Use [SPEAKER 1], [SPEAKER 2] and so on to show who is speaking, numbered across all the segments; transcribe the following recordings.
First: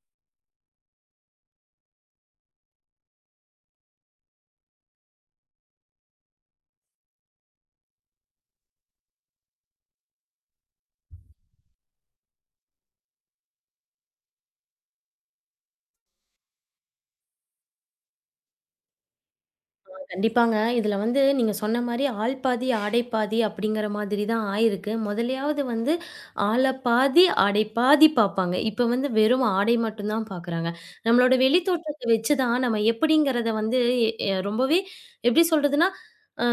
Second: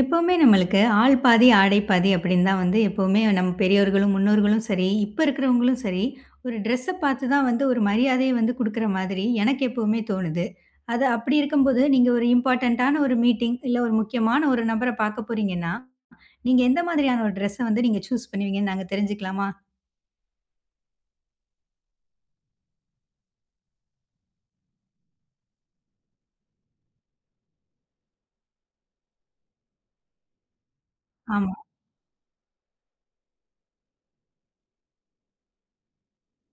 [SPEAKER 1] எப்பவுமே நம்மளுக்கு ஆள் பாதி, ஆடை பாதி அப்படின்னு தான் வந்து எப்பவுமே நம்ம பெரியோர்களும், முன்னோர்களும் சரி, இப்ப இருக்கிறவங்களும் சரி, ஒரு ட்ரெஸ்ஸ பார்த்து தான் வந்து ஒரு மரியாதைய வந்து குடுக்குற மாதிரி எனக்கு எப்பவுமே தோணுது. அது அப்படி இருக்கும்போது, நீங்க ஒரு இம்பார்ட்டன்ட்டான ஒரு மீட்டிங், இல்ல ஒரு முக்கியமான ஒரு நபர பார்க்க போறீங்கன்னா, நீங்க எந்த மாதிரியான ஒரு ட்ரெஸ்ஸ வந்து நீங்க சூஸ் பண்ணுவீங்கன்னு நாங்க தெரிஞ்சுக்கலாமா?
[SPEAKER 2] கண்டிப்பாங்க. இதுல வந்து நீங்க சொன்ன மாரி, "ஆள் பாதி, ஆடை பாதி" அப்படிங்கிற மாதிரி தான் ஆயிருக்கு. முதலையாவது வந்து ஆள பாதி, ஆடை பாதி பாப்பாங்க. இப்ப வந்து வெறும் ஆடை மட்டும் தான் பாக்குறாங்க. நம்மளோட
[SPEAKER 1] ஆமா.
[SPEAKER 2] வெளி தோற்றத்த வச்சு தான் நம்ம எப்படிங்கிறத வந்து எ எ- ரொம்பவே எப்படி சொல்றதுன்னா, அ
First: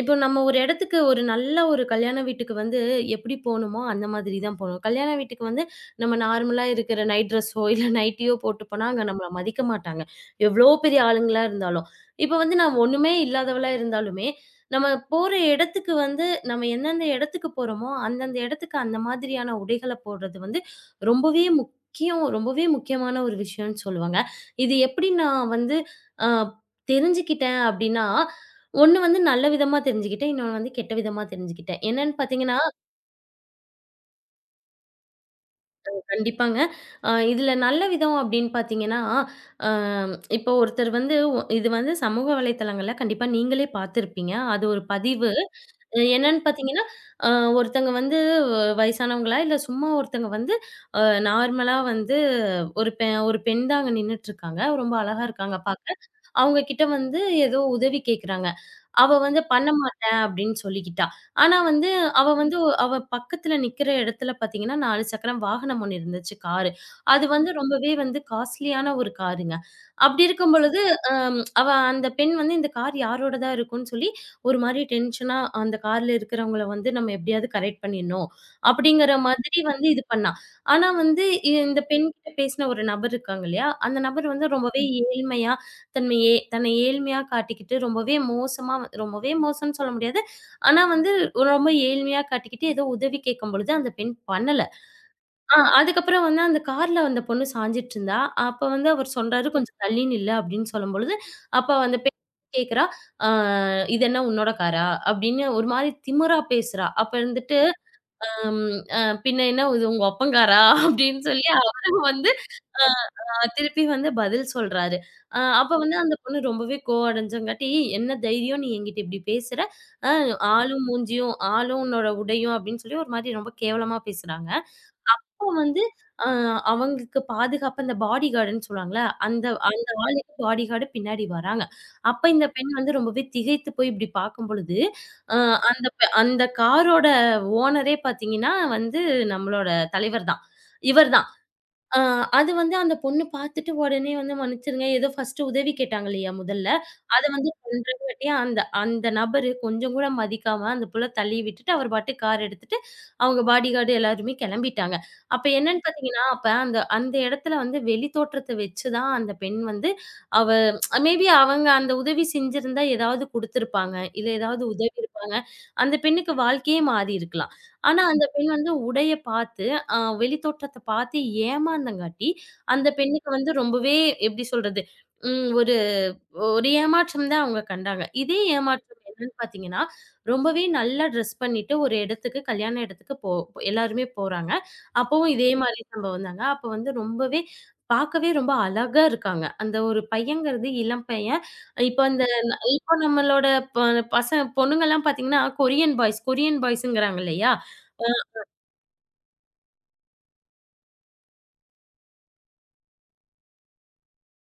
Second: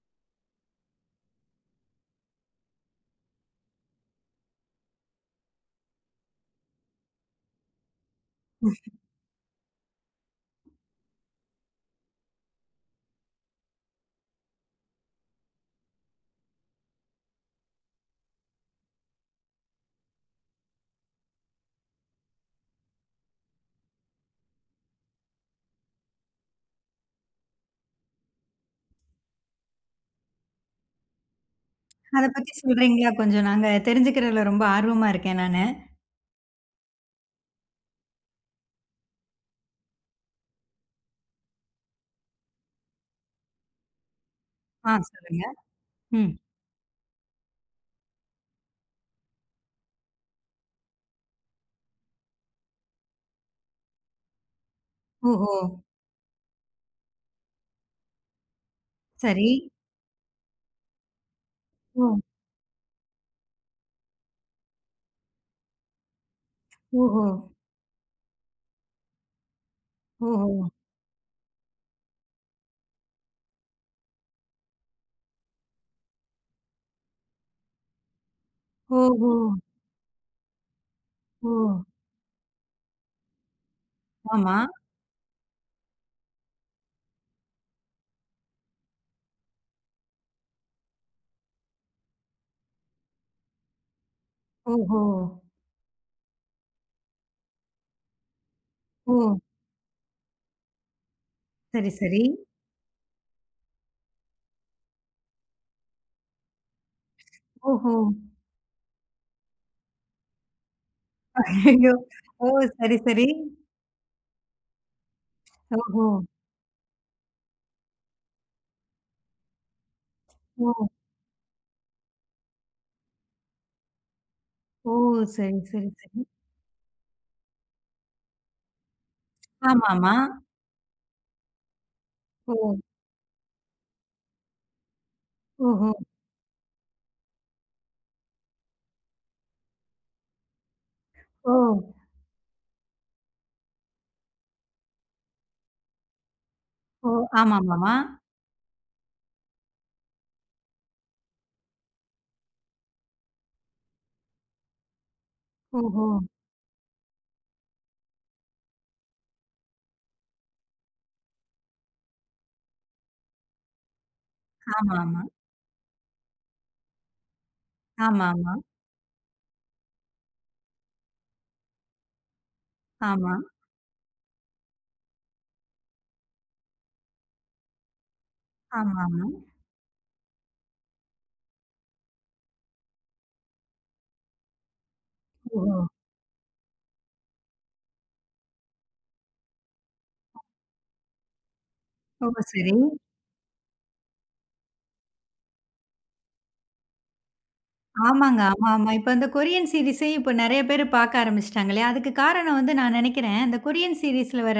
[SPEAKER 2] இப்போ நம்ம ஒரு இடத்துக்கு ஒரு நல்ல ஒரு கல்யாண வீட்டுக்கு வந்து எப்படி போணுமோ, அந்த மாதிரி தான் போணும். கல்யாண வீட்டுக்கு வந்து நம்ம நார்மலா இருக்கிற நைட் ட்ரெஸ்ஸோ, இல்ல நைட்டியோ போட்டு போனா, அங்க நம்மள மதிக்க மாட்டாங்க. எவ்வளோ பெரிய ஆளுங்களா இருந்தாலும். இப்ப வந்து நான் ஒண்ணுமே இல்லாதவளா இருந்தாலுமே, நம்ம போற இடத்துக்கு வந்து நம்ம எந்தெந்த இடத்துக்கு போறோமோ, அந்தந்த இடத்துக்கு அந்த மாதிரியான உடைகள போடுறது வந்து ரொம்பவே முக்கியம். ரொம்பவே முக்கியமான ஒரு விஷயம்னு சொல்லுவாங்க. இது எப்படி நான் வந்து அ தெரிஞ்சுக்கிட்டேன் அப்படின்னா, ஒண்ணு வந்து நல்ல விதமா தெரிஞ்சுக்கிட்டேன். இன்னொன்னு வந்து கெட்ட விதமா தெரிஞ்சுக்கிட்டேன். என்னன்னு
[SPEAKER 1] அத பத்தி
[SPEAKER 2] பார்த்தீங்கன்னா,
[SPEAKER 1] சொல்றீங்களா கொஞ்சம்? நாங்க தெரிஞ்சுக்கிறதுல ரொம்ப ஆர்வமா இருக்கேன் நானு.
[SPEAKER 2] கண்டிப்பாங்க. இதுல நல்ல விதம் அப்படின்னு பார்த்தீங்கன்னா, அ இப்போ ஒருத்தர் வந்து இது வந்து சமூக வலைதளங்கள்ல கண்டிப்பா நீங்களே பார்த்திருப்பீங்க. அது ஒரு
[SPEAKER 1] ஆ,
[SPEAKER 2] பதிவு.
[SPEAKER 1] சொல்லுங்க. ம்.
[SPEAKER 2] என்னன்னு பார்த்தீங்கன்னா, அ ஒருத்தங்க வந்து வயசானவங்களா, இல்ல சும்மா ஒருத்தங்க வந்து அ நார்மலா வந்து ஒரு பெண் தான் அங்க நின்னுட்டுருக்காங்க. ரொம்ப அழகா
[SPEAKER 1] ஓஹோ!
[SPEAKER 2] இருக்காங்க பார்க்க. அவங்க கிட்ட வந்து ஏதோ உதவி கேட்குறாங்க. அவ வந்து
[SPEAKER 1] சரி.
[SPEAKER 2] பண்ண மாட்டேன் அப்படின்னு சொல்லிக்கிட்டா. ஆனா வந்து
[SPEAKER 1] ஓ!
[SPEAKER 2] அவ வந்து அவ பக்கத்துல நிக்கிற இடத்துல பார்த்தீங்கன்னா, 4 சக்கரம் வாகனம் ஒண்ணு இருந்துச்சு காரு.
[SPEAKER 1] ஓஹோ!
[SPEAKER 2] அது வந்து ரொம்பவே வந்து காஸ்ட்லியான ஒரு காருங்க. அப்படி
[SPEAKER 1] ஓஹோ!
[SPEAKER 2] இருக்கும் பொழுது, அம் அவ அந்த பெண் வந்து இந்த கார் யாரோடதா இருக்கும்ன்னு சொல்லி ஒரு மாரி டென்ஷனா அந்த கார்ல இருக்கிறவங்கள வந்து நம்ம எப்படியாவது கரெக்ட் பண்ணிடணும். அப்படிங்கிற
[SPEAKER 1] ஓஹோ!
[SPEAKER 2] மாதிரி வந்து இது பண்ணா. ஆனா வந்து
[SPEAKER 1] ஓ!
[SPEAKER 2] இந்த பெண்கிட்ட பேசின ஒரு நபர் இருக்காங்க இல்லையா? அந்த நபர் வந்து
[SPEAKER 1] ஆமா.
[SPEAKER 2] ரொம்பவே ஏழ்மையா தன்மை ஏ தன்னை ஏழ்மையா காட்டிக்கிட்டு ரொம்பவே மோசமா ரொம்பவே மோசம்ன்னு சொல்ல முடியாது. ஆனா வந்து ரொம்ப ஏழ்மையா காட்டிக்கிட்டு ஏதோ உதவி கேட்கும் பொழுது அந்த பெண் பண்ணல.
[SPEAKER 1] ஓஹோ!
[SPEAKER 2] அதுக்கப்புறம் வந்து அந்த கார்ல அந்த பொண்ணு சாஞ்சிட்டு இருந்தா. அப்ப வந்து அவர்
[SPEAKER 1] ஓ!
[SPEAKER 2] சொல்றாரு, "கொஞ்சம் தள்ளி நில்லு" அப்படின்னு சொல்லும்பொழுது, அப்ப
[SPEAKER 1] சரி,
[SPEAKER 2] அந்த பெண்
[SPEAKER 1] சரி.
[SPEAKER 2] கேட்கிறா, "ஆ இது என்ன உன்னோட காரா?" அப்படின்னு ஒரு மாரி திமிரா பேசுறா. அப்ப இருந்துட்டு,
[SPEAKER 1] ஓஹோ!
[SPEAKER 2] "ம் பின்ன என்ன இது உங்க அப்பன் காரா?" அப்படின்னு சொல்லி
[SPEAKER 1] ஐயோ!
[SPEAKER 2] அவரும் வந்து
[SPEAKER 1] ஓ! சரி, சரி.
[SPEAKER 2] திருப்பி வந்து பதில் சொல்றாரு. அ அப்ப வந்து
[SPEAKER 1] ஓஹோ!
[SPEAKER 2] அந்த பொண்ணு ரொம்பவே கோவடைஞ்சங்காட்டி, "என்ன தைரியம் நீ என்கிட்ட இப்படி பேசுற? அ
[SPEAKER 1] ஓ!
[SPEAKER 2] ஆளும் மூஞ்சியும், ஆளும் உன்னோட உடையும்" அப்படின்னு சொல்லி ஒரு மாரி ரொம்ப கேவலமா பேசுறாங்க.
[SPEAKER 1] ஓ!
[SPEAKER 2] அப்போ
[SPEAKER 1] சரி,
[SPEAKER 2] வந்து
[SPEAKER 1] சரி, சரி.
[SPEAKER 2] அ அவங்களுக்கு பாதுகாப்பு அந்த பாடி கார்டுன்னு சொல்லுவாங்கல்ல, அந்த அந்த
[SPEAKER 1] ஆமாமா.
[SPEAKER 2] ஆளுக்கு பாடி கார்டு பின்னாடி வராங்க. அப்ப இந்த
[SPEAKER 1] ஓ!
[SPEAKER 2] பெண் வந்து ரொம்பவே திகைத்து போய் இப்படி பார்க்கும் பொழுது, அ
[SPEAKER 1] ஓஹோ!
[SPEAKER 2] அந்த காரோட ஓனரே பார்த்தீங்கன்னா வந்து நம்மளோட தலைவர் தான். இவர் தான்.
[SPEAKER 1] ஓ!
[SPEAKER 2] ஆ அது வந்து அந்த பொண்ணு பார்த்துட்டு உடனே வந்து மன்னிச்சிருங்க, ஏதோ ஃபர்ஸ்ட்டு உதவி கேட்டாங்க இல்லையா முதல்ல,
[SPEAKER 1] ஓ!
[SPEAKER 2] அத வந்து
[SPEAKER 1] ஆமாமாமா.
[SPEAKER 2] பண்றங்காட்டி அந்த அந்த நபரு கொஞ்சம் கூட மதிக்காம அந்த புள்ள தள்ளி விட்டுட்டு, அவர் பாட்டுக்கு கார் எடுத்துட்டு, அவங்க பாடிகார்டு எல்லாருமே கெளம்பிட்டாங்க. அப்ப என்னன்னு
[SPEAKER 1] ஓஹோ!
[SPEAKER 2] பார்த்தீங்கன்னா, அப்ப அந்த அந்த இடத்துல வந்து வெளி தோற்றத்த வச்சு தான் அந்த பெண் வந்து அவ மேபி அவங்க அந்த உதவி செஞ்சிருந்தா ஏதாவது குடுத்துருப்பாங்க. இல்ல ஏதாவது உதவி
[SPEAKER 1] ஆமாமா.
[SPEAKER 2] இருப்பாங்க. அந்த பெண்ணுக்கு வாழ்க்கையே மாறி இருக்கலாம். ஆனா அந்த பெண்
[SPEAKER 1] ஆமாமா.
[SPEAKER 2] வந்து உடைய பார்த்து ஆ வெளித்தோற்றத்த பாத்து ஏமாந்தங்காட்டி, அந்த பெண்ணுக்கு
[SPEAKER 1] ஆமா.
[SPEAKER 2] வந்து ரொம்பவே எப்படி சொல்றது? ம் ஒரு ஒரு ஏமாற்றம் தான் அவங்க கண்டாங்க. இதே ஏமாற்றம்
[SPEAKER 1] ஆமாமா.
[SPEAKER 2] என்னன்னு பாத்தீங்கன்னா, ரொம்பவே நல்லா ட்ரெஸ் பண்ணிட்டு ஒரு இடத்துக்கு கல்யாண இடத்துக்கு போ போ- எல்லாருமே போறாங்க. அப்பவும் இதே
[SPEAKER 1] ஓஹோ!
[SPEAKER 2] மாரி சம்பவம் தாங்க. அப்ப வந்து ரொம்பவே பாக்கவே ரொம்ப அழகா இருக்காங்க. அந்த ஒரு பையன்ங்கிறது இளம் பையன். இப்ப அந்த
[SPEAKER 1] ஓ! சரி.
[SPEAKER 2] இப்போ நம்மளோட ப பச பொண்ணுங்கலாம் பாத்தீங்கன்னா, கொரியன் பாய்ஸ் கொரியன் பாய்ஸ்ங்கிறாங்க இல்லையா?
[SPEAKER 1] ஆமாங்க. ஆமா, ஆமா. இப்ப இந்த கொரியன் சீரிஸே இப்ப நெறைய பேரு பாக்க ஆரம்பிச்சுட்டாங்களே! அதுக்கு காரணம் வந்து நான் நெனைக்கிறேன், இந்த கொரியன் சீரிஸ்ல வர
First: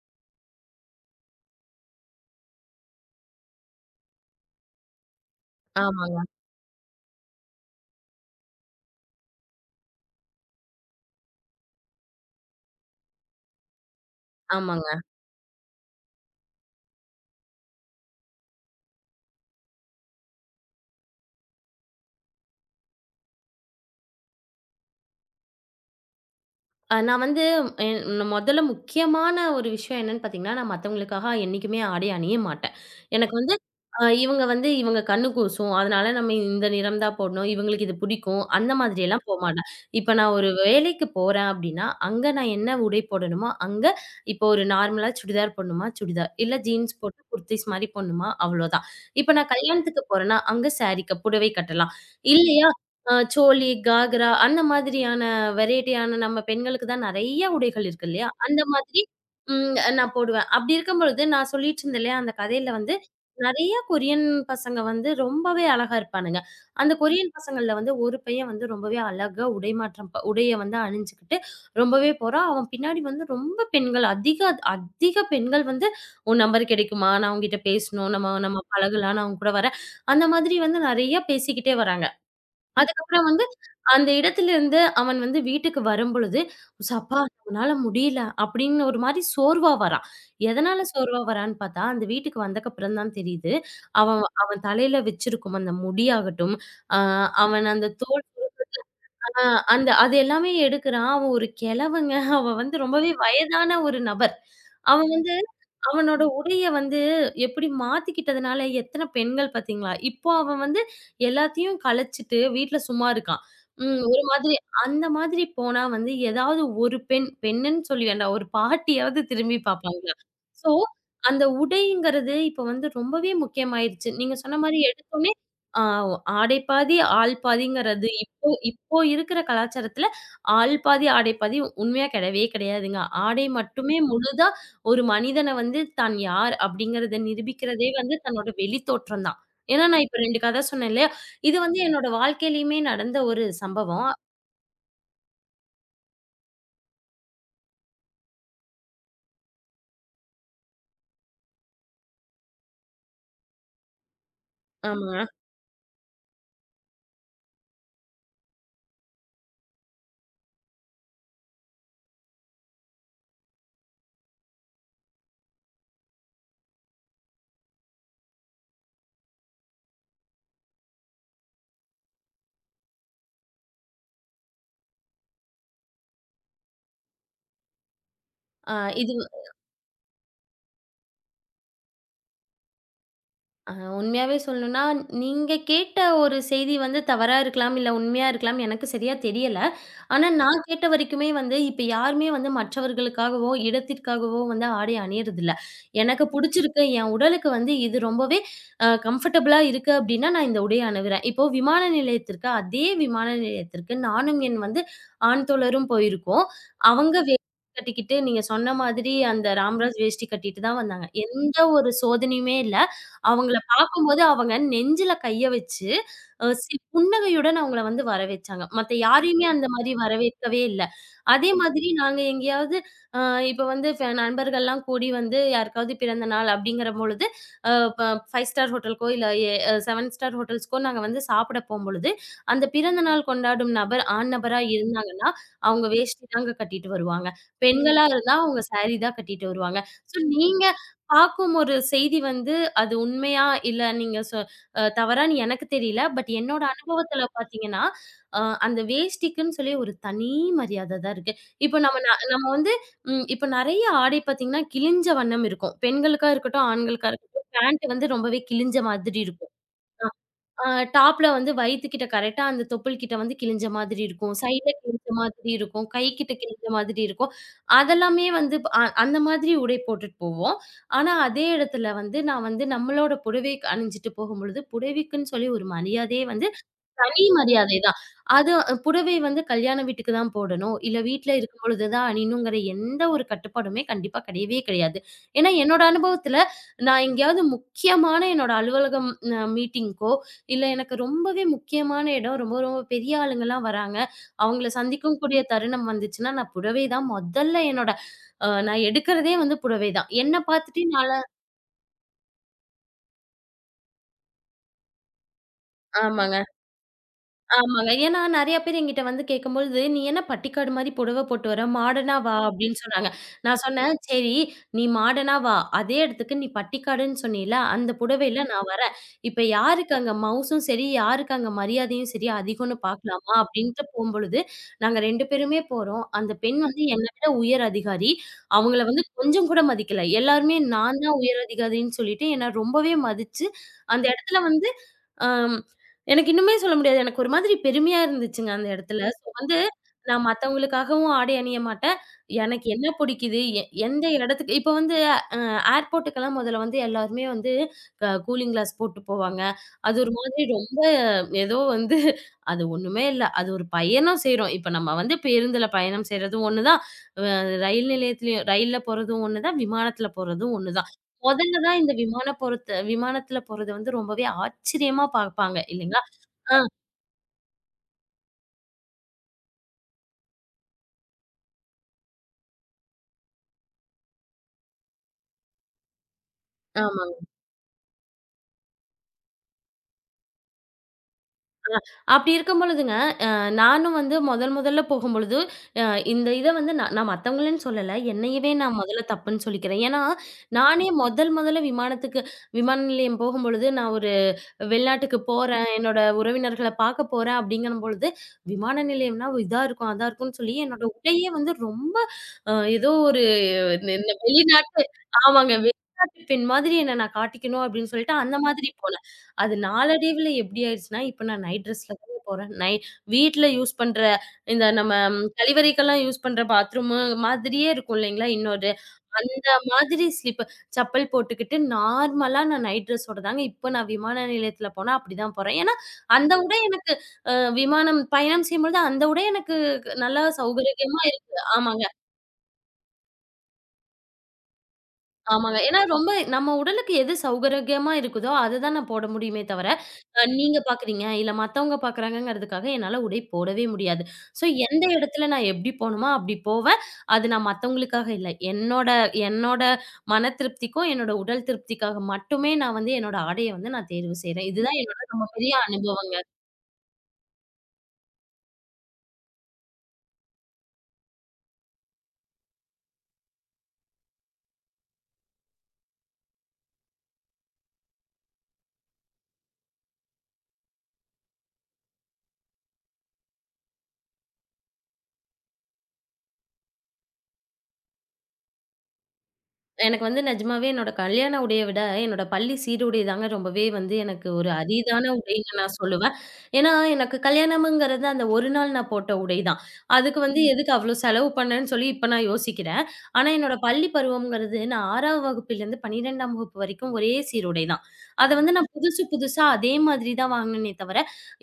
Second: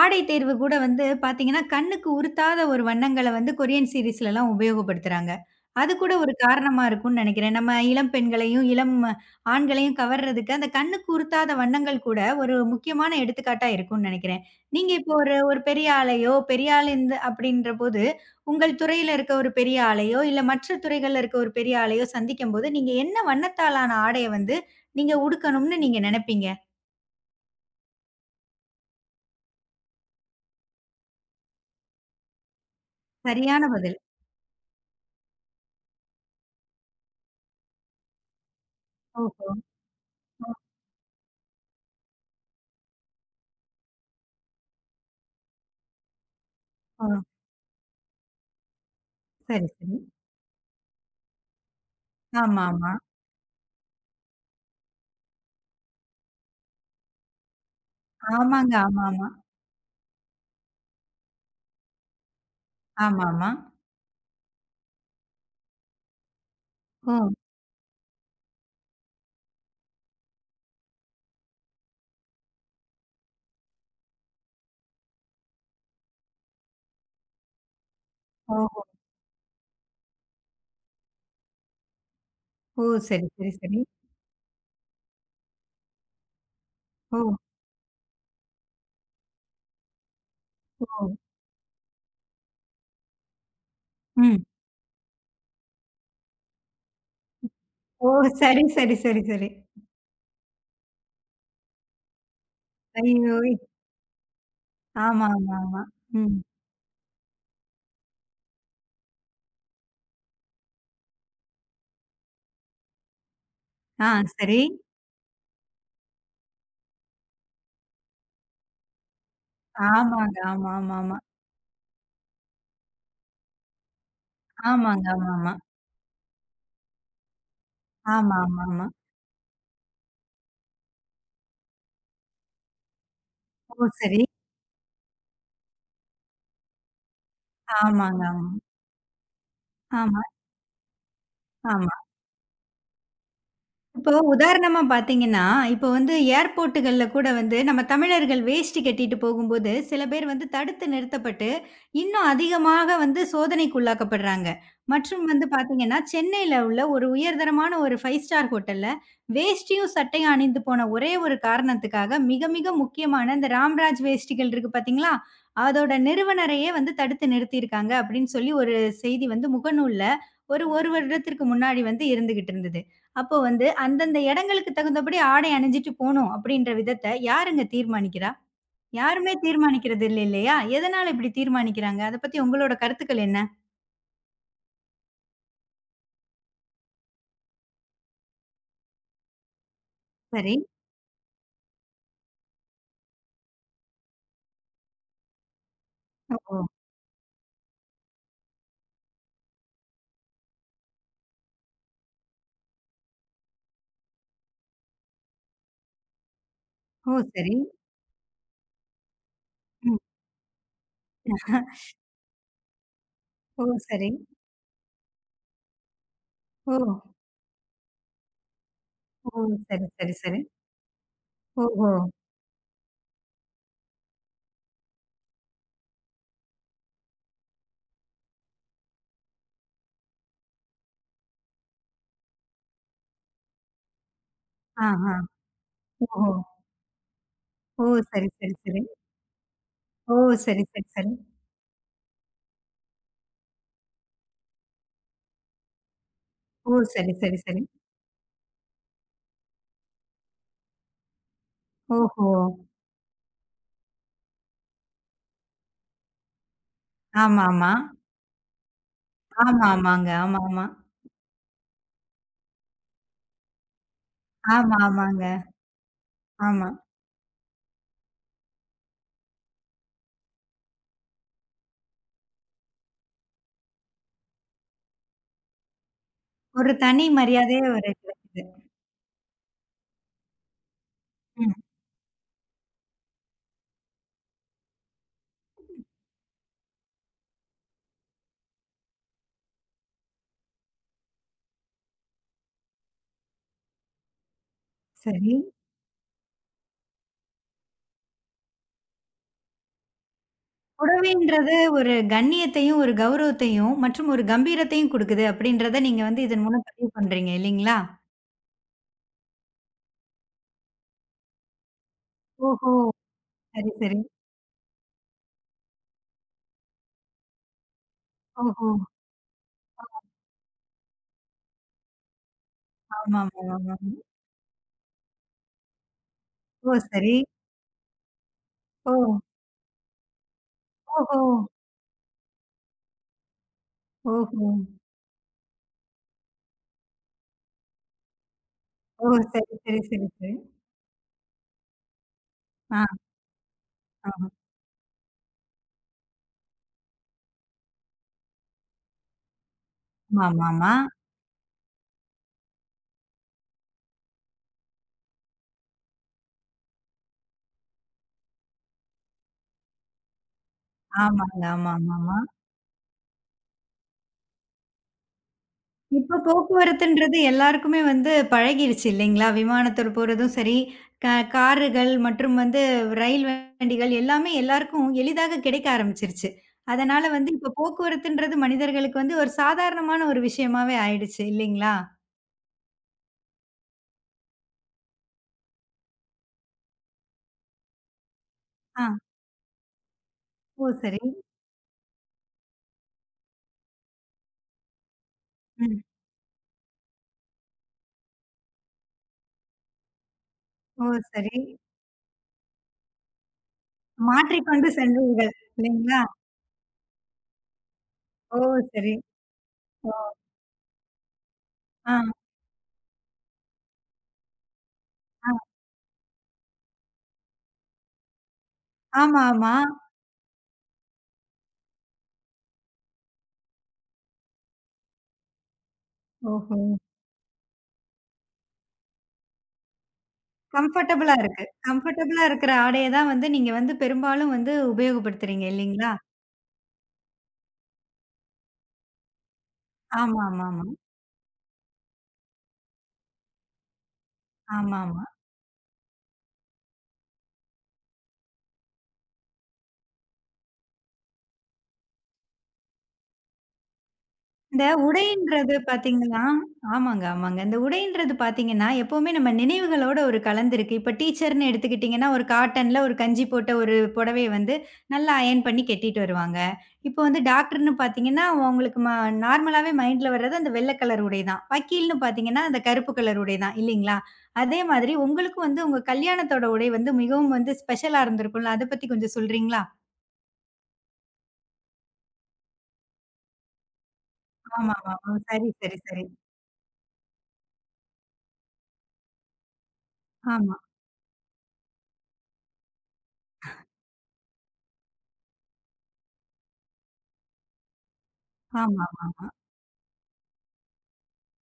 [SPEAKER 1] ஆடை தேர்வு கூட வந்து பாத்தீங்கன்னா, கண்ணுக்கு உறுத்தாத ஒரு வண்ணங்கள வந்து கொரியன் சீரிஸ்லலாம் உபயோகப்படுத்துறாங்க. அது கூட
[SPEAKER 2] ஆமாங்க,
[SPEAKER 1] ஒரு காரணமா இருக்கும்ன்னு நெனைக்கிறேன். நம்ம இளம் பெண்களையும், இளம் ஆண்களையும் கவர்றதுக்கு அந்த கண்ணுக்கு உறுத்தாத வண்ணங்கள் கூட ஒரு முக்கியமான எடுத்துக்காட்டா இருக்கும்ன்னு நெனைக்கிறேன். நீங்க
[SPEAKER 2] ஆமாங்க.
[SPEAKER 1] இப்போ ஒரு ஒரு பெரிய ஆளையோ, பெரிய ஆள் இந்த அப்படின்ற போது உங்கள் துறையில இருக்க ஒரு பெரிய ஆளையோ, இல்ல மற்ற துறைகள்ல இருக்க ஒரு பெரிய ஆளையோ சந்திக்கும்போது, நீங்க என்ன வண்ணத்தாலான ஆடைய வந்து நீங்க உடுக்கணும்னு நீங்க நெனைப்பீங்க?
[SPEAKER 2] அ நான் வந்து என் மொதல்ல முக்கியமான ஒரு விஷயம் என்னன்னு பார்த்தீங்கன்னா, நான் மத்தவங்களுக்காக என்னைக்குமே ஆடை அணிய மாட்டேன். எனக்கு வந்து
[SPEAKER 1] சரியான பதில்.
[SPEAKER 2] அ இவங்க வந்து இவங்க கண்ணு கூசும். அதனால நம்ம இந்த நிறம் தான் போடணும். இவங்களுக்கு இது பிடிக்கும். அந்த மாதிரியெல்லாம்
[SPEAKER 1] ஓஹோ!
[SPEAKER 2] போமாட்டேன். இப்ப நான்
[SPEAKER 1] ஓ,
[SPEAKER 2] ஒரு வேலைக்கு போறேன் அப்படின்னா, அங்க நான் என்ன உடை போடணுமோ, அங்க இப்போ ஒரு நார்மலா சுடிதார் போடணுமா, சுடிதார். இல்ல ஜீன்ஸ்
[SPEAKER 1] ஓ.
[SPEAKER 2] போட்டு குர்தீஸ் மாரி போடணுமா, அவ்வளோதான். இப்ப நான்
[SPEAKER 1] சரி, சரி.
[SPEAKER 2] கல்யாணத்துக்கு போறேன்னா, அங்க சாரீ புடவை கட்டலாம். இல்லையா
[SPEAKER 1] ஆமாமா.
[SPEAKER 2] அ சோலி, காக்ரா அந்த மாதிரியான வெரைட்டியான நம்ம பெண்களுக்கு தான் நெறைய உடைகள் இருக்கு இல்லையா? அந்த
[SPEAKER 1] ஆமாங்க.
[SPEAKER 2] மாதிரி
[SPEAKER 1] ஆமாமா.
[SPEAKER 2] நான் போடுவேன். அப்படி இருக்கும்பொழுது நான் சொல்லிட்டு இருந்தேன் இல்லையா? அந்த கதையில வந்து
[SPEAKER 1] ஆமாமா.
[SPEAKER 2] நெறைய கொரியன் பசங்க வந்து ரொம்பவே அழகா இருப்பானுங்க. அந்த
[SPEAKER 1] ஓ!
[SPEAKER 2] கொரியன் பசங்கள்ல வந்து ஒரு பையன் வந்து ரொம்பவே அழகா உடை மாற்றம் உடைய வந்து அணிஞ்சுக்கிட்டு ரொம்பவே போறான். அவன் பின்னாடி வந்து ரொம்ப பெண்கள் அதிக அதிக பெண்கள் வந்து "உன் நம்பர் கிடைக்குமா? நான் உன்கிட்ட பேசணும். நம்ம நம்ம
[SPEAKER 1] ஓஹோ!
[SPEAKER 2] பழகலாம். நான் உன் கூட வரேன்." அந்த மாதிரி வந்து நெறைய பேசிக்கிட்டே வராங்க.
[SPEAKER 1] ஓ!
[SPEAKER 2] அதுக்கப்புறம்
[SPEAKER 1] சரி,
[SPEAKER 2] வந்து
[SPEAKER 1] சரி, சரி.
[SPEAKER 2] அந்த இடத்திலிருந்து அவன் வந்து வீட்டுக்கு வரும்பொழுது, "சப்பா
[SPEAKER 1] ஓ!
[SPEAKER 2] நம்மனால முடியல" அப்படின்னு ஒரு மாரி சோர்வா வரான். எதனால
[SPEAKER 1] ஓ!
[SPEAKER 2] சோர்வா வரான்னு பார்த்தா, அந்த வீட்டுக்கு வந்தக்கப்புறம் தான் தெரியுது. அவன்
[SPEAKER 1] ம்.
[SPEAKER 2] அவன் தலையில வச்சிருக்கும் அந்த முடியாகட்டும், அ அவன் அந்த
[SPEAKER 1] ஓ!
[SPEAKER 2] தோல்
[SPEAKER 1] சரி, சரி, சரி,
[SPEAKER 2] அ
[SPEAKER 1] சரி.
[SPEAKER 2] அந்த எல்லாமே எடுக்குறான். அவன் ஒரு கிழவங்க. அவன் வந்து ரொம்பவே
[SPEAKER 1] ஐயோ!
[SPEAKER 2] வயதான ஒரு நபர். அவன்
[SPEAKER 1] ஆமா,
[SPEAKER 2] வந்து
[SPEAKER 1] ஆமா, ஆமா.
[SPEAKER 2] அவனோட
[SPEAKER 1] ம்.
[SPEAKER 2] உடைய வந்து எப்படி மாத்திக்கிட்டதுனால எத்தன பெண்கள் பார்த்தீங்களா? இப்போ அவன் வந்து எல்லாத்தையும் கலச்சிட்டு வீட்ல சும்மா இருக்கான். ம்.
[SPEAKER 1] ஆ,
[SPEAKER 2] ஒரு மாதிரி
[SPEAKER 1] சரி.
[SPEAKER 2] அந்த மாதிரி போனா வந்து ஏதாவது ஒரு பெண், பெண்ணுன்னு சொல்லி வேண்டாம். ஒரு பாட்டியாவது திரும்பி பார்ப்பாங்க.
[SPEAKER 1] ஆமாங்க.
[SPEAKER 2] ஸோ,
[SPEAKER 1] ஆமா, ஆமா, ஆமா.
[SPEAKER 2] அந்த உடைங்கிறது இப்ப வந்து ரொம்பவே முக்கியமாயிருச்சு. நீங்க சொன்ன மாரி
[SPEAKER 1] ஆமாங்க.
[SPEAKER 2] எடுத்தோனே
[SPEAKER 1] ஆமாமா.
[SPEAKER 2] ஆ ஆடை பாதி, ஆள் பாதிங்கிறது
[SPEAKER 1] ஆமா,
[SPEAKER 2] இப்போ
[SPEAKER 1] ஆமா, ஆமா. ஆமா.
[SPEAKER 2] இப்போ இருக்கிற கலாச்சாரத்துல ஆள் பாதி, ஆடை பாதி உண்மையா கிடையவே கிடையாதுங்க. ஆடை
[SPEAKER 1] ஓ!
[SPEAKER 2] மட்டுமே
[SPEAKER 1] சரி.
[SPEAKER 2] முழுதா ஒரு மனிதன வந்து தான் யார் அப்படிங்கிறத நிரூபிக்கிறதே வந்து
[SPEAKER 1] ஆமாங்க. ஆமா.
[SPEAKER 2] தன்னோட வெளித்தோற்றம் தான். ஏன்னா, நான் இப்ப
[SPEAKER 1] ஆமா.
[SPEAKER 2] 2 கதை சொன்னேன் இல்லையா? இது வந்து
[SPEAKER 1] ஆமா.
[SPEAKER 2] என்னோட வாழ்க்கையிலயுமே நடந்த ஒரு சம்பவம்.
[SPEAKER 1] இப்போ உதாரணமா பார்த்தீங்கன்னா, இப்போ வந்து ஏர்போர்ட்டுகள்ல கூட வந்து நம்ம தமிழர்கள் வேஷ்டி கட்டிட்டு போகும்போது, சில பேர் வந்து தடுத்து நிறுத்தப்பட்டு, இன்னும் அதிகமாக வந்து சோதனைக்கு உள்ளாக்கப்படுறாங்க.
[SPEAKER 2] ஆமா.
[SPEAKER 1] மற்றும் வந்து பார்த்தீங்கன்னா, சென்னையில உள்ள ஒரு உயர்தரமான ஒரு 5 ஸ்டார் ஹோட்டல்ல, வேஷ்டியும் சட்டையும் அணிந்து போன ஒரே ஒரு காரணத்துக்காக, மிக மிக முக்கியமான இந்த ராம்ராஜ் வேஷ்டிகள் இருக்கு பார்த்தீங்களா? அதோட நிறுவனரையே வந்து தடுத்து நிறுத்தியிருக்காங்க அப்படின்னு சொல்லி ஒரு செய்தி வந்து முகநூல்ல ஒரு 1 வருடத்திற்கு முன்னாடி வந்து இருந்துகிட்டு இருந்தது. அப்போ வந்து அந்தந்த இடங்களுக்கு தகுந்தபடி ஆடை அணிஞ்சிட்டு போணும் அப்படின்ற விதத்த யாருங்க தீர்மானிக்கிறா?
[SPEAKER 2] அ இது
[SPEAKER 1] யாருமே தீர்மானிக்கிறது இல்ல இல்லையா? எதனால இப்படி தீர்மானிக்கிறாங்க? அத பத்தி உங்களோட கருத்துக்கள் என்ன?
[SPEAKER 2] அ உண்மையாவே சொல்லணும்னா, நீங்க கேட்ட ஒரு செய்தி வந்து தவறா இருக்கலாம், இல்ல உண்மையா இருக்கலாம். எனக்கு சரியா தெரியல. ஆனா
[SPEAKER 1] சரி.
[SPEAKER 2] நான் கேட்ட வரைக்குமே வந்து, இப்ப யாருமே வந்து மற்றவர்களுக்காகவோ, இடத்திற்காகவோ வந்து ஆடை அணியறதில்ல. எனக்கு
[SPEAKER 1] ஓ!
[SPEAKER 2] புடிச்சிருக்கு. என் உடலுக்கு வந்து இது ரொம்பவே அ கம்ஃபர்டபுளா இருக்கு அப்டின்னா, நான் இந்த உடைய அணிவுறேன். இப்போ விமான நிலையத்திற்கு அதே விமான நிலையத்திற்கு நானும் என் வந்து ஆண் தோழரும் போயிருக்கோம்.
[SPEAKER 1] ஓ!
[SPEAKER 2] அவங்க வேஷ்டி
[SPEAKER 1] சரி.
[SPEAKER 2] கட்டிக்கிட்டு நீங்க சொன்ன மாதிரி அந்த ராம்ராஜ்
[SPEAKER 1] ம்.
[SPEAKER 2] வேஷ்டி கட்டிட்டு தான் வந்தாங்க. எந்த ஒரு சோதனையுமே இல்ல. அவங்கள
[SPEAKER 1] ஓ! சரி.
[SPEAKER 2] பார்க்கும்போது அவங்க நெஞ்சில கைய வச்சு, அ சி
[SPEAKER 1] ஓ!
[SPEAKER 2] புன்னகையுடன் அவங்கள வந்து வரவேச்சாங்க. மத்த
[SPEAKER 1] ஓ!
[SPEAKER 2] யாரையுமே அந்த
[SPEAKER 1] சரி,
[SPEAKER 2] மாரி
[SPEAKER 1] சரி, சரி.
[SPEAKER 2] வரவேற்கவே இல்ல. அதே மாதிரி
[SPEAKER 1] ஓஹோ!
[SPEAKER 2] நாங்க எங்கேயாவது அ இப்ப வந்து நண்பர்கள்லாம் கூடி வந்து யாருக்காவது பிறந்த நாள் அப்படிங்கிற பொழுது, அ ப 5 ஸ்டார் ஹோட்டலுக்கோ இல்ல 7 ஸ்டார் ஹோட்டல்ஸ்‌க்கோ நாங்க வந்து சாப்பிட போம்பொழுது, அந்த பிறந்த நாள் கொண்டாடும் நபர் ஆண் நபரா
[SPEAKER 1] ஆஹா!
[SPEAKER 2] இருந்தாங்கன்னா, அவங்க
[SPEAKER 1] ஓஹோ!
[SPEAKER 2] வேஷ்டி தாங்க கட்டிட்டு வருவாங்க.
[SPEAKER 1] ஓ!
[SPEAKER 2] பெண்களா
[SPEAKER 1] சரி,
[SPEAKER 2] இருந்தா
[SPEAKER 1] சரி,
[SPEAKER 2] அவங்க
[SPEAKER 1] சரி.
[SPEAKER 2] சாரி தான் கட்டிட்டு வருவாங்க.
[SPEAKER 1] ஓ!
[SPEAKER 2] ஸோ நீங்க
[SPEAKER 1] சரி, சரி, சரி.
[SPEAKER 2] பார்க்கும் ஒரு செய்தி வந்து அது உண்மையா இல்ல நீங்க சொ அ தவறான்னு எனக்கு தெரியல. பட் என்னோட
[SPEAKER 1] ஓ! சரி,
[SPEAKER 2] அனுபவத்துல
[SPEAKER 1] சரி, சரி.
[SPEAKER 2] பார்த்தீங்கன்னா, அ அந்த வேஷ்டிக்குன்னு சொல்லி ஒரு தனி மரியாத தான் இருக்கு. இப்ப நம்ம
[SPEAKER 1] ஓஹோ!
[SPEAKER 2] நம்ம வந்து இப்ப நெறைய ஆடை பார்த்தீங்கன்னா, கிழிஞ்ச வண்ணம் இருக்கும். பெண்களுக்கா இருக்கட்டும், ஆண்களுக்கா இருக்கட்டும்,
[SPEAKER 1] ஆமாமா.
[SPEAKER 2] பேண்ட் வந்து ரொம்பவே கிழிஞ்ச மாதிரி இருக்கும்.
[SPEAKER 1] ஆமா, ஆமா, ஆமாங்க. ஆமாமா.
[SPEAKER 2] ஆ டாப்ல வந்து வயித்துக்கிட்ட கரெக்ட்டா அந்த தொப்புள்கிட்ட வந்து கிழிஞ்ச மாதிரி இருக்கும். சைடுல
[SPEAKER 1] ஆமா, ஆமா,
[SPEAKER 2] கிழிஞ்ச
[SPEAKER 1] ஆமாங்க.
[SPEAKER 2] மாதிரி இருக்கும். கை கிட்ட கிழிஞ்ச
[SPEAKER 1] ஆமா.
[SPEAKER 2] மாதிரி இருக்கும். அதெல்லாமே வந்து ப் அ அந்த மாதிரி உடை போட்டுட்டு போவோம். ஆனா, அதே இடத்துல வந்து நான் வந்து நம்மளோட புடவைக்கு அணிஞ்சுட்டு போகும்பொழுது, புடவைக்குன்னு சொல்லி ஒரு மரியாதையே வந்து
[SPEAKER 1] ஒரு தனி
[SPEAKER 2] கை
[SPEAKER 1] மரியாதையே
[SPEAKER 2] மரியாதை
[SPEAKER 1] ஒரு
[SPEAKER 2] தான்.
[SPEAKER 1] கிடைக்குது.
[SPEAKER 2] அது புடவை வந்து கல்யாண வீட்டுக்கு தான் போடணும். இல்ல வீட்ல
[SPEAKER 1] ம்.
[SPEAKER 2] இருக்கும்பொழுது தான் அணியணுங்கிற எந்த ஒரு கட்டுப்பாடுமே கண்டிப்பா கிடையவே கிடையாது. ஏன்னா என்னோட அனுபவத்துல நான் எங்கேயாவது முக்கியமான என்னோட அலுவலகம் அ மீட்டிங்க்கோ, இல்ல எனக்கு ரொம்பவே முக்கியமான இடம், ரொம்ப ரொம்ப பெரிய ஆளுங்கலாம் வராங்க. அவங்கள சந்திக்கும்
[SPEAKER 1] சரி.
[SPEAKER 2] கூடிய தருணம் வந்துச்சுன்னா, நான் புடவை தான் முதல்ல என்னோட அ நான் எடுக்கிறதே வந்து புடவை தான். என்ன பார்த்துட்டு நான்லாம்
[SPEAKER 1] புடவைன்றது ஒரு கண்ணியத்தையும், ஒரு கௌரவத்தையும் மற்றும் ஒரு கம்பீரத்தையும் குடுக்குது அப்படின்றத நீங்க வந்து
[SPEAKER 2] ஆமாங்க.
[SPEAKER 1] இதன் மூலம் பதிவு பண்றீங்க இல்லீங்களா?
[SPEAKER 2] ஆமாங்க. ஏன்னா நெறைய பேர் என்கிட்ட வந்து கேட்கும்பொழுது, "நீ என்ன பட்டிக்காடு மாரி புடவ போட்டு வர? மாடர்னா வா"
[SPEAKER 1] ஓஹோ!
[SPEAKER 2] அப்டின்னு சொன்னாங்க. நான்
[SPEAKER 1] சரி,
[SPEAKER 2] சொன்னேன்,
[SPEAKER 1] சரி.
[SPEAKER 2] "சரி, நீ மாடர்னா வா. அதே இடத்துக்கு நீ பட்டிக்காடுன்னு சொன்னீல, அந்த புடவையில நான்
[SPEAKER 1] ஓஹோ!
[SPEAKER 2] வரேன். இப்ப யாருக்கு அங்க மவுசும் சரி, யாருக்கு அங்க மரியாதையும் சரி அதிகம்னு பார்க்கலாமா?"
[SPEAKER 1] ஆமாமாமாமா.
[SPEAKER 2] அப்படின்ட்டு போம்பொழுது, நாங்க 2 பேருமே போறோம். அந்த பெண்
[SPEAKER 1] ஓ!
[SPEAKER 2] வந்து என்ன
[SPEAKER 1] சரி.
[SPEAKER 2] விட உயர் அதிகாரி. அவங்கள
[SPEAKER 1] ஓ!
[SPEAKER 2] வந்து கொஞ்சம் கூட மதிக்கல. எல்லாருமே நான் தான்
[SPEAKER 1] ஓஹோ!
[SPEAKER 2] உயர் அதிகாரின்னு சொல்லிட்டு, என்ன ரொம்பவே மதிச்சு, அந்த இடத்துல
[SPEAKER 1] ஓஹோ!
[SPEAKER 2] வந்து அ எனக்கு இன்னுமே சொல்ல முடியாது. எனக்கு ஒரு மாதிரி பெருமையா இருந்துச்சுங்க அந்த இடத்துல.
[SPEAKER 1] ஓ!
[SPEAKER 2] ஸோ
[SPEAKER 1] சரி,
[SPEAKER 2] வந்து
[SPEAKER 1] சரி, சரி,
[SPEAKER 2] நான்
[SPEAKER 1] சரி.
[SPEAKER 2] மத்தவங்களுக்காகவும் ஆடை அணிய மாட்டேன். எனக்கு
[SPEAKER 1] ஆ,
[SPEAKER 2] என்ன பிடிக்குது? எந்த
[SPEAKER 1] ஆ.
[SPEAKER 2] இடத்துக்கு இப்ப வந்து அ ஏர்போர்ட்டுக்கெல்லாம் முதல்ல வந்து எல்லாருமே வந்து கூலிங் கிளாஸ் போட்டு போவாங்க. அது ஒரு மாதிரி
[SPEAKER 1] ஆமாமாமா.
[SPEAKER 2] ரொம்ப ஏதோ வந்து அது ஒண்ணுமே இல்ல. அது ஒரு பயணம் செய்றோம். இப்ப நம்ம வந்து பேருந்துல பயணம் செய்றதும் ஒண்ணு தான். அ ரயில் நிலையத்திலயும் ரயில்ல போறதும் ஒண்ணு தான். விமானத்தில போறதும் ஒண்ணு தான்.
[SPEAKER 1] ஆமாங்க.
[SPEAKER 2] முதல்ல தான் இந்த
[SPEAKER 1] ஆமாமாமா.
[SPEAKER 2] விமானத்தில போறது வந்து ரொம்பவே ஆச்சரியமா பார்ப்பாங்க இல்லைங்களா?
[SPEAKER 1] இப்ப
[SPEAKER 2] ஆ,
[SPEAKER 1] போக்குவரத்துன்றது எல்லாருக்குமே வந்து பழகிருச்சு இல்லைங்களா? விமானத்துல போறதும் சரி, க காருகள் மற்றும் வந்து ரயில் வண்டிகள் எல்லாமே எல்லாருக்கும் எளிதாக கிடைக்க ஆரம்பிச்சிருச்சு. அதனால
[SPEAKER 2] ஆமாங்க.
[SPEAKER 1] வந்து இப்ப போக்குவரத்துன்றது மனிதர்களுக்கு வந்து ஒரு சாதாரணமான ஒரு விஷயமாவே ஆயிடுச்சு இல்லைங்களா?
[SPEAKER 2] அப்படி இருக்கும் பொழுதுங்க, நானும் வந்து முதல் முதல்ல போகும்பொழுது, அ இந்த இத வந்து நான் நான் மத்தவங்களன்னு சொல்லல. என்னையவே நான்
[SPEAKER 1] ஆ.
[SPEAKER 2] முதல்ல தப்புன்னு சொல்லிக்கிறேன். ஏன்னா,
[SPEAKER 1] ஓ!
[SPEAKER 2] நானே
[SPEAKER 1] சரி.
[SPEAKER 2] முதல் முதல்ல விமானத்துக்கு விமான நிலையம் போகும்பொழுது, நான் ஒரு வெளிநாட்டுக்கு போறேன்,
[SPEAKER 1] ம்.
[SPEAKER 2] என்னோட உறவினர்கள பார்க்க போறேன் அப்படிங்கம்பொழுது, விமான நிலையம்னா இதா இருக்கும், அதா இருக்கும்ன்னு சொல்லி என்னோட
[SPEAKER 1] ஓ!
[SPEAKER 2] உடையே
[SPEAKER 1] சரி.
[SPEAKER 2] வந்து ரொம்ப அ ஏதோ இந்த இந்த
[SPEAKER 1] மாற்றிக்கொண்டு
[SPEAKER 2] வெளிநாட்டு
[SPEAKER 1] சென்றீர்கள்
[SPEAKER 2] ஆமாங்க. வெளிநாட்டு
[SPEAKER 1] இல்லைங்களா?
[SPEAKER 2] பெண் மாதிரி என்ன நான் காட்டிக்கணும் அப்படின்னு சொல்லிட்டு அந்த
[SPEAKER 1] ஓ!
[SPEAKER 2] மாதிரி
[SPEAKER 1] சரி.
[SPEAKER 2] போனேன். அது
[SPEAKER 1] ஓ!
[SPEAKER 2] நாளடைவில எப்படி ஆயிடுச்சுன்னா, இப்ப நான் நைட் ட்ரெஸ்ல
[SPEAKER 1] ஆ,
[SPEAKER 2] தாங்க போறேன். வீட்ல யூஸ் பண்ற இந்த நம்ம
[SPEAKER 1] ஆ.
[SPEAKER 2] கழிவறைக்கெல்லாம் யூஸ் பண்ற பாத்ரூம் மாதிரியே இருக்கும் இல்லைங்களா? இன்னொரு
[SPEAKER 1] ஆமா,
[SPEAKER 2] அந்த
[SPEAKER 1] ஆமா.
[SPEAKER 2] மாதிரி ஸ்லிப் செப்பல் போட்டுக்கிட்டு நார்மலா நான் நைட் ட்ரெஸ்ஸோட தாங்க இப்ப நான் விமான நிலையத்தில போனா அப்படிதான் போறேன். ஏன்னா, அந்த உடை
[SPEAKER 1] ஓஹோ!
[SPEAKER 2] எனக்கு அ விமானம் பயணம் செய்யும்பொழுது அந்த உடை எனக்கு நல்லா சௌகரியமா
[SPEAKER 1] கம்ஃபர்டபுளா
[SPEAKER 2] இருக்கு.
[SPEAKER 1] இருக்கு.
[SPEAKER 2] ஆமாங்க.
[SPEAKER 1] கம்ஃபர்டபுளா இருக்கிற ஆடைய தான் வந்து நீங்க வந்து பெரும்பாலும் வந்து உபயோகப்படுத்துறீங்க
[SPEAKER 2] ஆமாங்க. ஏன்னா
[SPEAKER 1] இல்லீங்களா?
[SPEAKER 2] ரொம்ப நம்ம உடலுக்கு எது சௌகரியமா இருக்குதோ, அததான் நான் போட முடியுமே தவிர, அ நீங்க
[SPEAKER 1] ஆமாமாமா.
[SPEAKER 2] பார்க்குறீங்க, இல்ல மத்தவங்க பார்க்குறாங்கங்கிறதுக்காக என்னால உடை போடவே முடியாது. ஸோ எந்த
[SPEAKER 1] ஆமாமா.
[SPEAKER 2] இடத்துல நான் எப்படி போணுமோ அப்படி போவேன். அது நான் மத்தவங்களுக்காக இல்ல. என்னோட என்னோட மன திருப்திக்கும், என்னோட உடல் திருப்திக்காக மட்டுமே நான் வந்து என்னோட ஆடைய வந்து நான் தேர்வு செய்றேன்.
[SPEAKER 1] இந்த
[SPEAKER 2] இதுதான் என்னோட ரொம்ப பெரிய
[SPEAKER 1] உடைன்றது
[SPEAKER 2] அனுபவம்.
[SPEAKER 1] பார்த்தீங்கன்னா ஆமாங்க, ஆமாங்க. இந்த உடைன்றது பார்த்தீங்கன்னா, எப்பவுமே நம்ம நினைவுகளோட ஒரு கலந்திருக்கு. இப்ப டீச்சர்ன்னு எடுத்துக்கிட்டீங்கன்னா, ஒரு காட்டன்ல ஒரு கஞ்சி போட்ட ஒரு புடவைய வந்து நல்லா அயர்ன் பண்ணி கட்டிட்டு வருவாங்க. இப்போ வந்து டாக்டர்ன்னு பார்த்தீங்கன்னா, உங்களுக்கு நார்மலாவே மைண்ட்ல வர்றது அந்த வெள்ள கலர் உடை தான். வக்கீல்ன்னு பார்த்தீங்கன்னா, அந்த கருப்பு கலர் உடை தான் இல்லீங்களா? அதே மாதிரி உங்களுக்கும் வந்து உங்க கல்யாணத்தோட உடை வந்து மிகவும் வந்து ஸ்பெஷலா இருந்திருக்கும்ல. அத பத்தி கொஞ்சம் சொல்றீங்களா?
[SPEAKER 2] எனக்கு வந்து நிஜமாவே என்னோட கல்யாண உடைய விட, என்னோட பள்ளி சீருடை தாங்க ரொம்பவே வந்து எனக்கு ஒரு அரிதான
[SPEAKER 1] ஆமாமாமா. சரி,
[SPEAKER 2] உடைன்னு நான்
[SPEAKER 1] சரி, சரி.
[SPEAKER 2] சொல்லுவேன். ஏன்னா, எனக்கு கல்யாணம்ங்கிறது அந்த ஒரு நாள் நான் போட்ட உடை தான். அதுக்கு வந்து
[SPEAKER 1] ஆமா.
[SPEAKER 2] எதுக்கு அவ்ளோ செலவு பண்ணேன்னு சொல்லி இப்ப நான் யோசிக்கிறேன். ஆனா, என்னோட பள்ளி பருவம்ங்கிறது நான் 6வது வகுப்பிலேருந்து 12ஆம் வகுப்பு வரைக்கும் ஒரே சீருடை தான். அத வந்து நான் புதுசு
[SPEAKER 1] ஆமாமாமா.
[SPEAKER 2] புதுசா அதே மாதிரி தான் வாங்கினேனே தவிர,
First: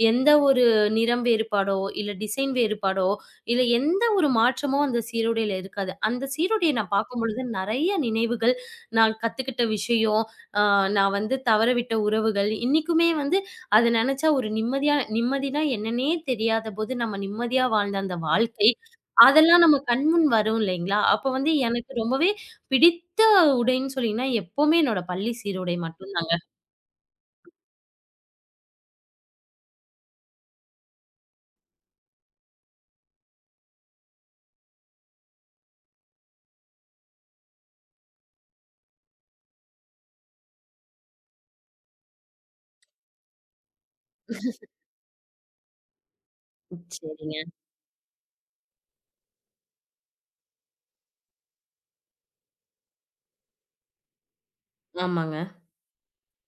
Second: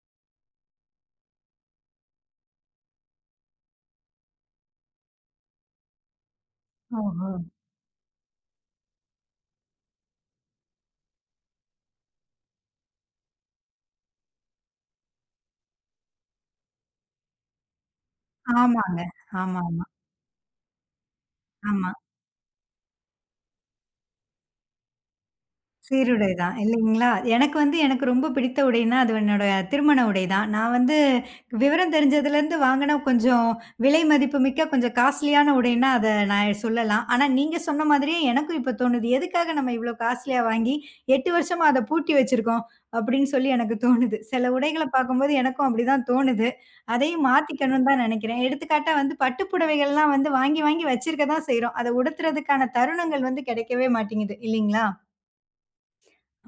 [SPEAKER 2] எந்த ஒரு நிறம் வேறுபாடோ, இல்ல டிசைன் வேறுபாடோ, இல்ல எந்த ஒரு மாற்றமும் அந்த சீருடையில இருக்காது. அந்த சீருடைய நான்
[SPEAKER 1] ஓஹோ!
[SPEAKER 2] பார்க்கும்பொழுது நெறைய நினைவுகள், நான் கத்துக்கிட்ட விஷயம், அ நான் வந்து தவறவிட்ட உறவுகள், இன்னைக்குமே வந்து அத நெனச்சா ஒரு நிம்மதினா என்னன்னே தெரியாதபோது நம்ம நிம்மதியா வாழ்ந்த அந்த வாழ்க்கை,
[SPEAKER 1] ஆமாங்க.
[SPEAKER 2] அதெல்லாம் நம்ம
[SPEAKER 1] ஆமாமா.
[SPEAKER 2] கண்முன் வரும் இல்லைங்களா? அப்ப வந்து
[SPEAKER 1] ஆமா.
[SPEAKER 2] எனக்கு
[SPEAKER 1] ஆமா.
[SPEAKER 2] ரொம்பவே பிடித்த உடைன்னு சொன்னீங்கன்னா, எப்பவுமே என்னோட பள்ளி சீருடை மட்டும்
[SPEAKER 1] சீருடை
[SPEAKER 2] தாங்க.
[SPEAKER 1] தான் இல்லைங்களா? எனக்கு வந்து எனக்கு ரொம்ப பிடித்த உடைன்னா, அது என்னோட திருமண உடை தான். நான் வந்து விவரம் தெரிஞ்சதுலேருந்து வாங்குன கொஞ்சம் விலை மதிப்புமிக்க கொஞ்சம் காஸ்ட்லியான உடைன்னா, அத நான் சொல்லலாம். ஆனா நீங்க சொன்ன மாதிரியே எனக்கும் இப்ப தோணுது. எதுக்காக நம்ம இவ்ளோ காஸ்ட்லியா வாங்கி 8 வருஷமா அத பூட்டி வச்சிருக்கோம்? அப்படின்னு சொல்லி எனக்கு தோணுது. சில உடைகள பார்க்கும்போது எனக்கும் அப்படிதான் தோணுது. அதையும்
[SPEAKER 2] சரிங்க.
[SPEAKER 1] மாத்திக்கணும்னு தான் நெனைக்கிறேன். எடுத்துக்காட்டா வந்து பட்டு புடவைகள்லாம் வந்து வாங்கி வாங்கி வச்சிருக்க தான் செய்றோம். அத உடுத்துறதுக்கான தருணங்கள் வந்து கிடைக்கவே மாட்டேங்குது இல்லைங்களா?
[SPEAKER 2] ஆமாங்க.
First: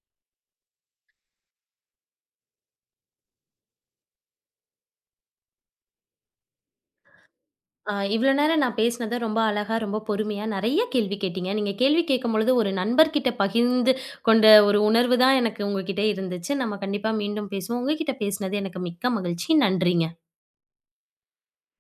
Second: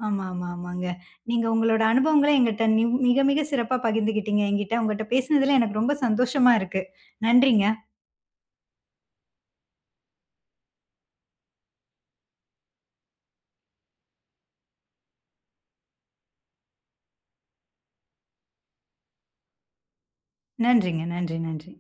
[SPEAKER 1] ஆமா, ஆமா, ஆமாங்க. நீங்க உங்களோட அனுபவங்கள எங்கிட்ட மிக, மிக சிறப்பா பகிர்ந்துக்கிட்டீங்க என்கிட்ட. உங்கட்ட பேசினதுல எனக்கு ரொம்ப சந்தோஷமா இருக்கு. நன்றிங்க.
[SPEAKER 2] ஆ இவ்வளோ நேரம் நான் பேசினத ரொம்ப அழகா, ரொம்ப பொறுமையா நெறைய கேள்வி கேட்டீங்க. நீங்க கேள்வி கேட்கும்பொழுது ஒரு நண்பர்கிட்ட பகிர்ந்து கொண்ட ஒரு உணர்வு தான் எனக்கு உங்ககிட்ட இருந்துச்சு. நம்ம கண்டிப்பா மீண்டும் பேசுவோம். உங்ககிட்ட பேசினது எனக்கு மிக்க மகிழ்ச்சி. நன்றிங்க.
[SPEAKER 1] நன்றிங்க. நன்றி, நன்றி.